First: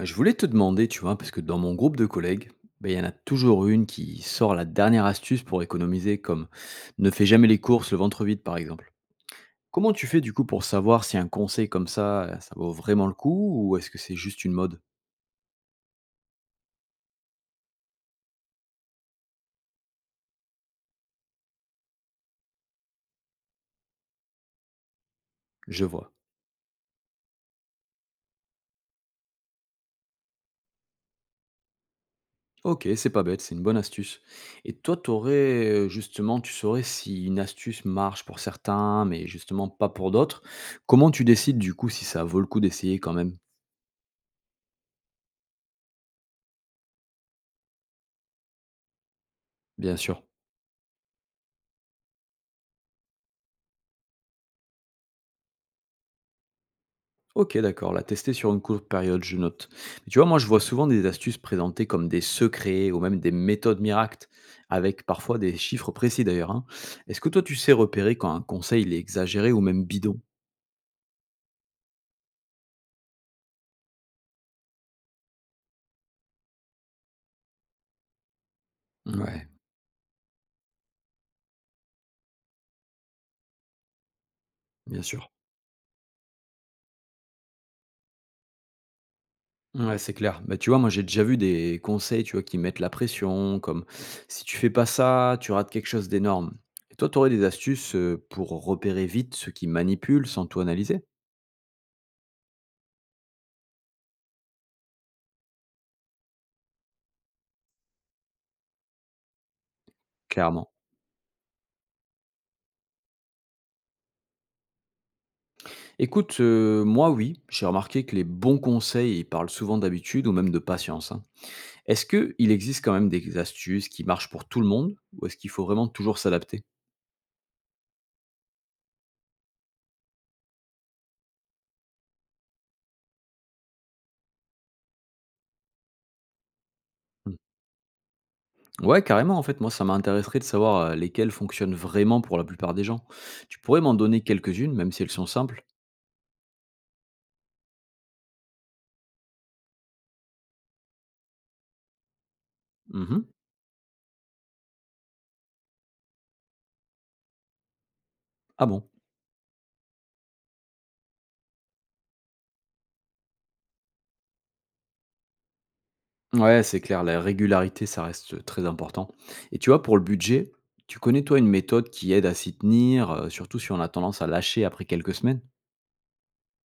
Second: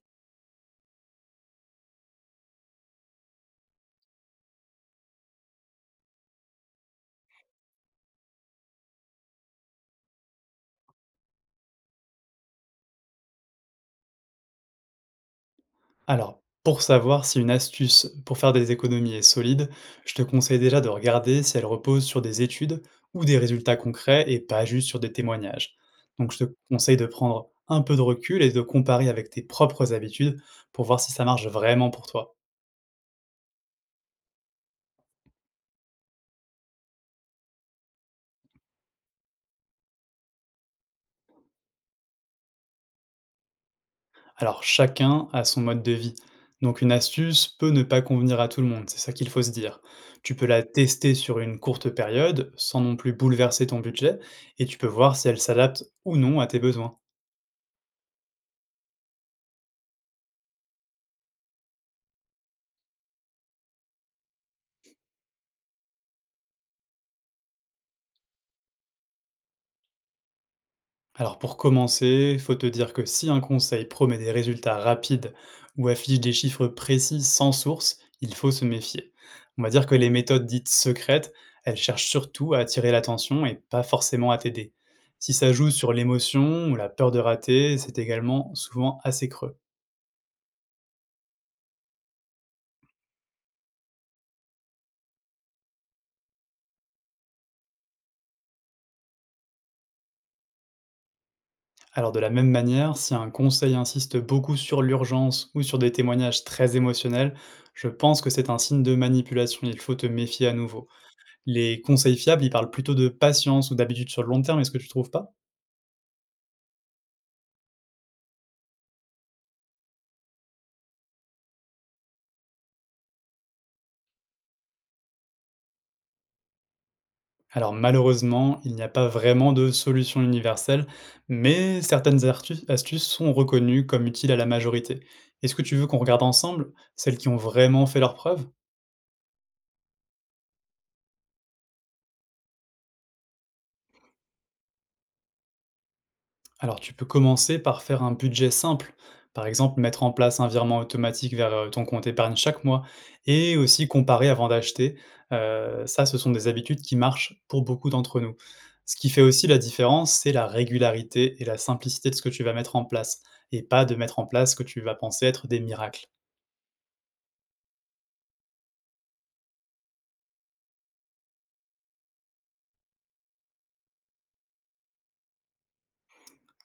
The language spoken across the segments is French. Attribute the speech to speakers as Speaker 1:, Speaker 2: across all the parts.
Speaker 1: Je voulais te demander, tu vois, parce que dans mon groupe de collègues, ben, il y en a toujours une qui sort la dernière astuce pour économiser, comme ne fais jamais les courses le ventre vide, par exemple. Comment tu fais du coup pour savoir si un conseil comme ça, ça vaut vraiment le coup ou est-ce que c'est juste une mode?
Speaker 2: Alors, pour savoir si une astuce pour faire des économies est solide, je te conseille déjà de regarder si elle repose sur des études ou des résultats concrets et pas juste sur des témoignages.
Speaker 1: Je vois.
Speaker 2: Donc, je te conseille de prendre un peu de recul et de comparer avec tes propres habitudes pour voir si ça marche vraiment pour toi.
Speaker 1: Ok, c'est pas bête, c'est une bonne astuce. Et toi, t'aurais justement, tu saurais si une astuce marche pour certains, mais justement pas pour d'autres. Comment tu décides du coup si ça vaut le coup d'essayer quand même?
Speaker 2: Alors, chacun a son mode de vie. Donc, une astuce peut ne pas convenir à tout le monde, c'est ça qu'il faut se dire.
Speaker 1: Bien sûr.
Speaker 2: Tu peux la tester sur une courte période sans non plus bouleverser ton budget et tu peux voir si elle s'adapte ou non à tes besoins.
Speaker 1: OK, d'accord, la tester sur une courte période, je note. Mais tu vois, moi, je vois souvent des astuces présentées comme des secrets ou même des méthodes miracles, avec parfois des chiffres précis d'ailleurs, hein. Est-ce que toi, tu sais repérer quand un conseil il est exagéré ou même bidon?
Speaker 2: Alors pour commencer, faut te dire que si un conseil promet des résultats rapides ou affiche des chiffres précis sans source, il faut se méfier.
Speaker 1: Ouais,
Speaker 2: On va dire que les méthodes dites secrètes, elles cherchent surtout à attirer l'attention et pas forcément à t'aider.
Speaker 1: bien sûr.
Speaker 2: Si ça joue sur l'émotion ou la peur de rater, c'est également souvent assez creux.
Speaker 1: Ouais, c'est clair. Bah, tu vois, moi, j'ai déjà vu des conseils, tu vois, qui mettent la pression, comme si tu fais pas ça, tu rates quelque chose d'énorme. Et toi, tu aurais des astuces pour repérer vite ceux qui manipulent sans tout analyser?
Speaker 2: Alors de la même manière, si un conseil insiste beaucoup sur l'urgence ou sur des témoignages très émotionnels, je pense que c'est un signe de manipulation, il faut te méfier à
Speaker 1: Clairement.
Speaker 2: nouveau. Les conseils fiables, ils parlent plutôt de patience ou d'habitude sur le long terme, est-ce que tu trouves pas?
Speaker 1: Écoute, moi oui, j'ai remarqué que les bons conseils, ils parlent souvent d'habitude ou même de patience, hein. Est-ce qu'il existe quand même des astuces qui marchent pour tout le monde ou est-ce qu'il faut vraiment toujours s'adapter?
Speaker 2: Alors malheureusement, il n'y a pas vraiment de solution universelle, mais certaines astuces sont reconnues comme utiles à la majorité. Est-ce que tu veux qu'on regarde ensemble celles qui
Speaker 1: Mmh.
Speaker 2: ont vraiment fait leurs preuves?
Speaker 1: Ouais, carrément, en fait, moi ça m'intéresserait de savoir, lesquelles fonctionnent vraiment pour la plupart des gens. Tu pourrais m'en donner quelques-unes, même si elles sont simples?
Speaker 2: Alors, tu peux commencer par faire un budget simple. Par exemple, mettre en place un virement automatique vers ton compte épargne chaque mois
Speaker 1: Mmh.
Speaker 2: et aussi comparer avant d'acheter. Ça, ce sont des habitudes qui marchent pour beaucoup d'entre nous.
Speaker 1: Ah bon?
Speaker 2: Ce qui fait aussi la différence, c'est la régularité et la simplicité de ce que tu vas mettre en place et pas de mettre en place ce que tu vas penser être des miracles.
Speaker 1: Ouais, c'est clair, la régularité, ça reste très important. Et tu vois, pour le budget, tu connais toi une méthode qui aide à s'y tenir, surtout si on a tendance à lâcher après quelques semaines?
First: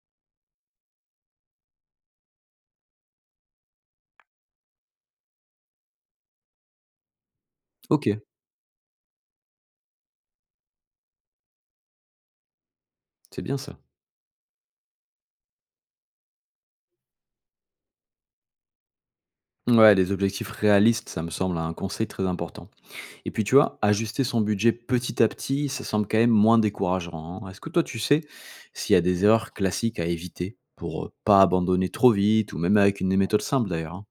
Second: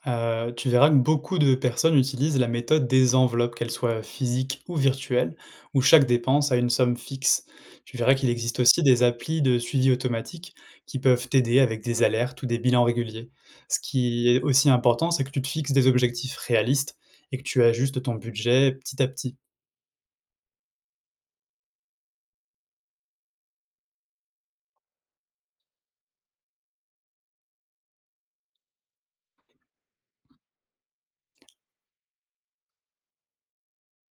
Speaker 2: Tu verras que beaucoup de personnes utilisent la méthode des enveloppes, qu'elles soient physiques ou virtuelles, où chaque dépense a une somme fixe. Tu verras
Speaker 1: OK,
Speaker 2: qu'il existe aussi des applis de suivi automatique qui peuvent t'aider avec des alertes ou des bilans réguliers.
Speaker 1: c'est bien ça.
Speaker 2: Ce qui est aussi important, c'est que tu te fixes des objectifs réalistes et que tu ajustes ton budget petit à petit.
Speaker 1: Ouais, des objectifs réalistes, ça me semble un conseil très important. Et puis, tu vois, ajuster son budget petit à petit, ça semble quand même moins décourageant, hein. Est-ce que toi, tu sais s'il y a des erreurs classiques à éviter pour pas abandonner trop vite ou même avec une méthode simple d'ailleurs, hein?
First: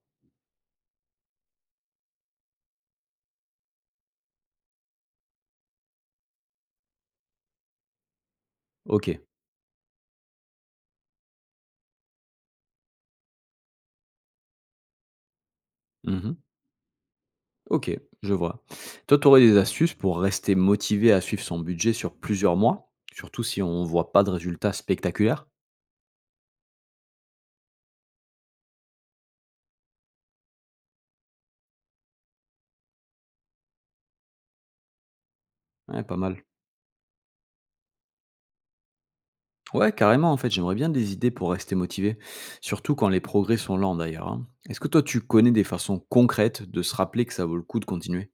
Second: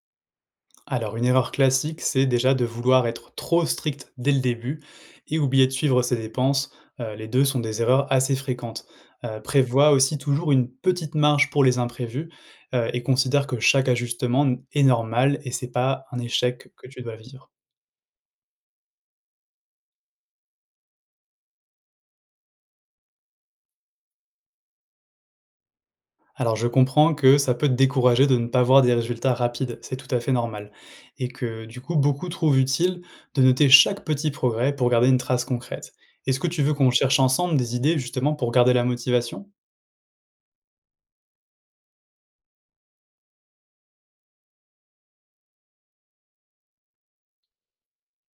Speaker 2: Alors, une erreur classique, c'est déjà de vouloir être trop strict dès le début et oublier de suivre ses dépenses. Les deux sont des erreurs assez fréquentes.
Speaker 1: Ok.
Speaker 2: Prévois aussi toujours une petite marge pour les imprévus et considère que chaque ajustement est normal et c'est pas un
Speaker 1: Mhm.
Speaker 2: échec que tu dois vivre.
Speaker 1: Ok, je vois. Toi, tu aurais des astuces pour rester motivé à suivre son budget sur plusieurs mois, surtout si on voit pas de résultats spectaculaires?
Speaker 2: Alors je comprends que ça peut te décourager de ne pas voir des résultats rapides, c'est tout à fait normal. Et que du coup, beaucoup trouvent utile de noter chaque petit progrès pour garder une trace concrète.
Speaker 1: Ouais, pas
Speaker 2: Est-ce
Speaker 1: mal.
Speaker 2: que tu veux qu'on cherche ensemble des idées justement pour garder la motivation?
Speaker 1: Ouais, carrément, en fait, j'aimerais bien des idées pour rester motivé, surtout quand les progrès sont lents d'ailleurs, hein. Est-ce que toi, tu connais des façons concrètes de se rappeler que ça vaut le coup de continuer?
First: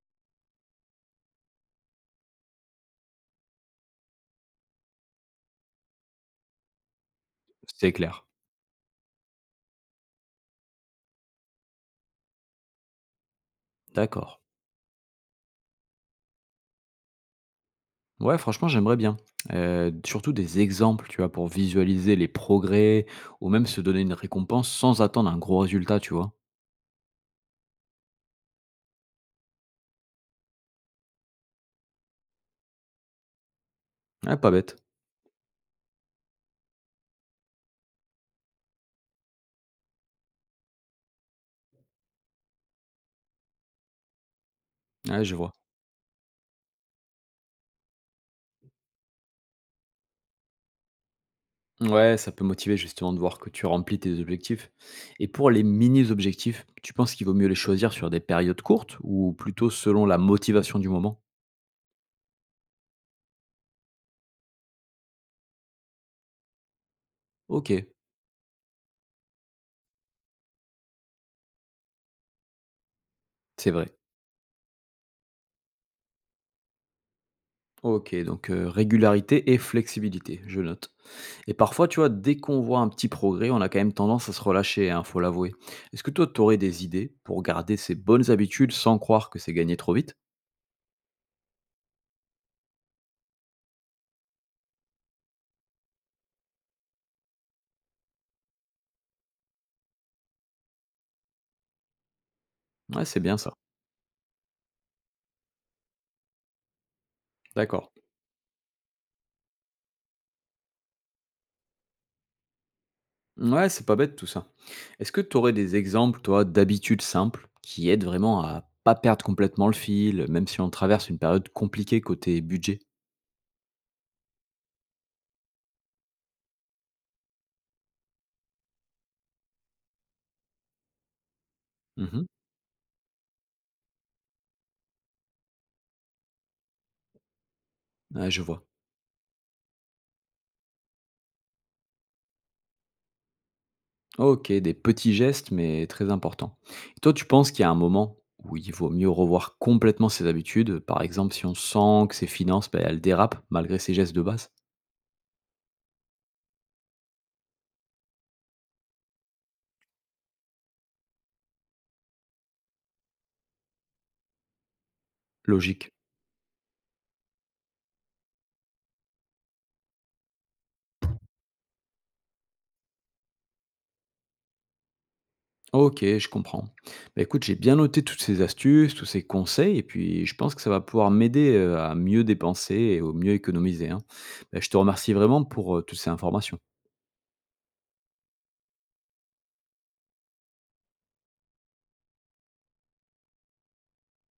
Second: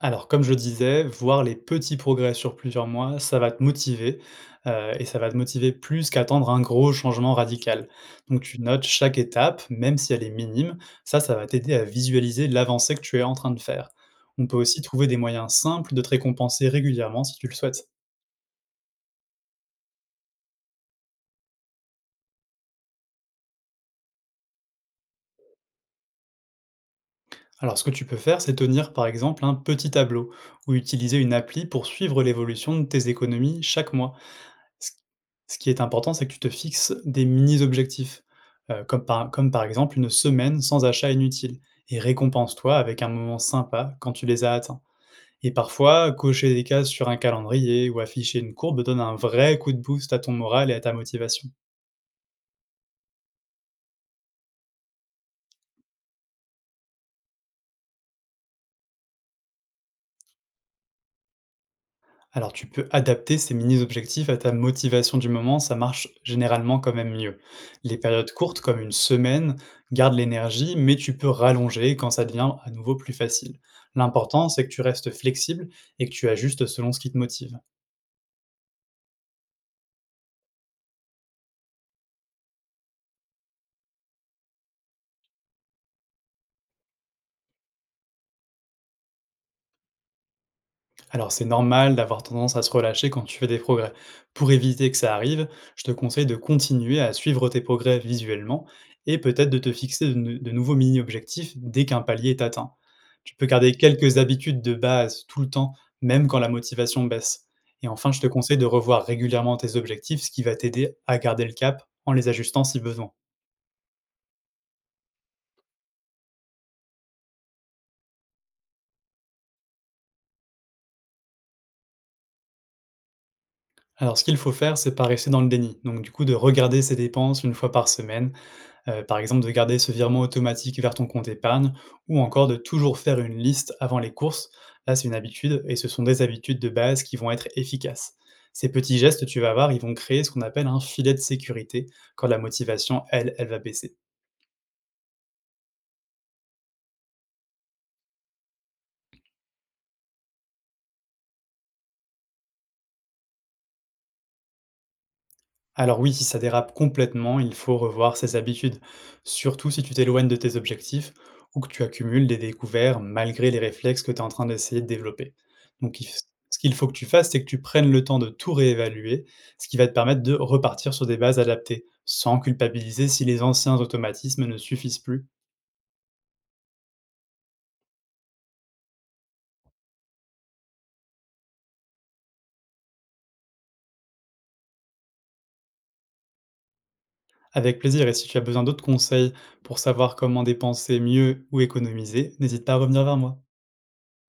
Speaker 2: Alors, comme je le disais, voir les petits progrès sur plusieurs mois, ça va te motiver, et ça va te motiver plus qu'attendre un gros changement radical.
Speaker 1: C'est clair.
Speaker 2: Donc tu notes chaque étape, même si elle est minime, ça va t'aider à visualiser l'avancée que tu es en train de faire.
Speaker 1: D'accord.
Speaker 2: On peut aussi trouver des moyens simples de te récompenser régulièrement si tu le souhaites.
Speaker 1: Ouais, franchement, j'aimerais bien. Surtout des exemples, tu vois, pour visualiser les progrès ou même se donner une récompense sans attendre un gros résultat, tu vois.
Speaker 2: Alors ce que tu peux faire, c'est tenir par exemple un petit tableau ou utiliser une appli pour suivre l'évolution de tes économies chaque mois.
Speaker 1: Ouais, pas bête.
Speaker 2: Ce ce qui est important, c'est que tu te fixes des mini-objectifs, comme par exemple une semaine sans achat inutile et récompense-toi avec un moment sympa quand tu les as atteints,
Speaker 1: Ouais, je
Speaker 2: et
Speaker 1: vois.
Speaker 2: parfois, cocher des cases sur un calendrier ou afficher une courbe donne un vrai coup de boost à ton moral et à ta motivation.
Speaker 1: Ouais, ça peut motiver justement de voir que tu remplis tes objectifs. Et pour les mini-objectifs, tu penses qu'il vaut mieux les choisir sur des périodes courtes ou plutôt selon la motivation du moment?
Speaker 2: Alors tu peux adapter ces mini-objectifs à ta motivation du moment, ça marche généralement quand même mieux.
Speaker 1: OK,
Speaker 2: Les périodes courtes, comme une semaine, gardent l'énergie, mais tu peux rallonger quand ça devient à nouveau plus facile.
Speaker 1: c'est vrai.
Speaker 2: L'important, c'est que tu restes flexible et que tu ajustes selon ce qui te motive.
Speaker 1: OK, donc régularité et flexibilité, je note, et parfois, tu vois, dès qu'on voit un petit progrès, on a quand même tendance à se relâcher, hein, faut l'avouer. Est-ce que toi, tu aurais des idées pour garder ces bonnes habitudes sans croire que c'est gagné trop vite?
Speaker 2: Alors c'est normal d'avoir tendance à se relâcher quand tu fais des progrès. Pour éviter que ça arrive, je te conseille de continuer à suivre tes progrès visuellement et peut-être de te fixer de nouveaux mini-objectifs dès qu'un palier est atteint.
Speaker 1: Ouais, c'est
Speaker 2: Tu
Speaker 1: bien
Speaker 2: peux
Speaker 1: ça.
Speaker 2: garder quelques habitudes de base tout le temps, même quand la motivation baisse. Et
Speaker 1: D'accord.
Speaker 2: enfin, je te conseille de revoir régulièrement tes objectifs, ce qui va t'aider à garder le cap en les ajustant si besoin.
Speaker 1: Ouais, c'est pas bête tout ça. Est-ce que tu aurais des exemples, toi, d'habitudes simples qui aident vraiment à pas perdre complètement le fil, même si on traverse une période compliquée côté budget?
Speaker 2: Alors ce qu'il faut faire, c'est pas rester dans le déni. Donc du coup, de regarder ses dépenses une fois par semaine, par exemple de garder ce virement automatique vers ton compte épargne ou
Speaker 1: Mmh.
Speaker 2: encore de toujours faire une liste avant les courses. Là, c'est une habitude et ce sont des habitudes de base qui vont être efficaces.
Speaker 1: Ouais, je vois.
Speaker 2: Ces petits gestes, tu vas voir, ils vont créer ce qu'on appelle un filet de sécurité quand la motivation, elle, elle va baisser.
Speaker 1: OK, des petits gestes, mais très importants. Et toi, tu penses qu'il y a un moment où il vaut mieux revoir complètement ses habitudes, par exemple si on sent que ses finances, ben, elles dérapent malgré ses gestes de base?
Speaker 2: Alors oui, si ça dérape complètement, il faut revoir ses habitudes, surtout si tu t'éloignes de tes objectifs ou que tu accumules des découvertes malgré les réflexes que tu es en train d'essayer de développer.
Speaker 1: Logique.
Speaker 2: Donc il f- Ce qu'il faut que tu fasses, c'est que tu prennes le temps de tout réévaluer, ce qui va te permettre de repartir sur des bases adaptées, sans culpabiliser si les anciens automatismes ne suffisent plus.
Speaker 1: Ok, je comprends. Bah, écoute, j'ai bien noté toutes ces astuces, tous ces conseils, et puis je pense que ça va pouvoir m'aider à mieux dépenser et au mieux économiser, hein. Bah, je te remercie vraiment pour toutes ces informations.
Speaker 2: Avec plaisir, et si tu as besoin d'autres conseils pour savoir comment dépenser mieux ou économiser, n'hésite pas à revenir vers moi.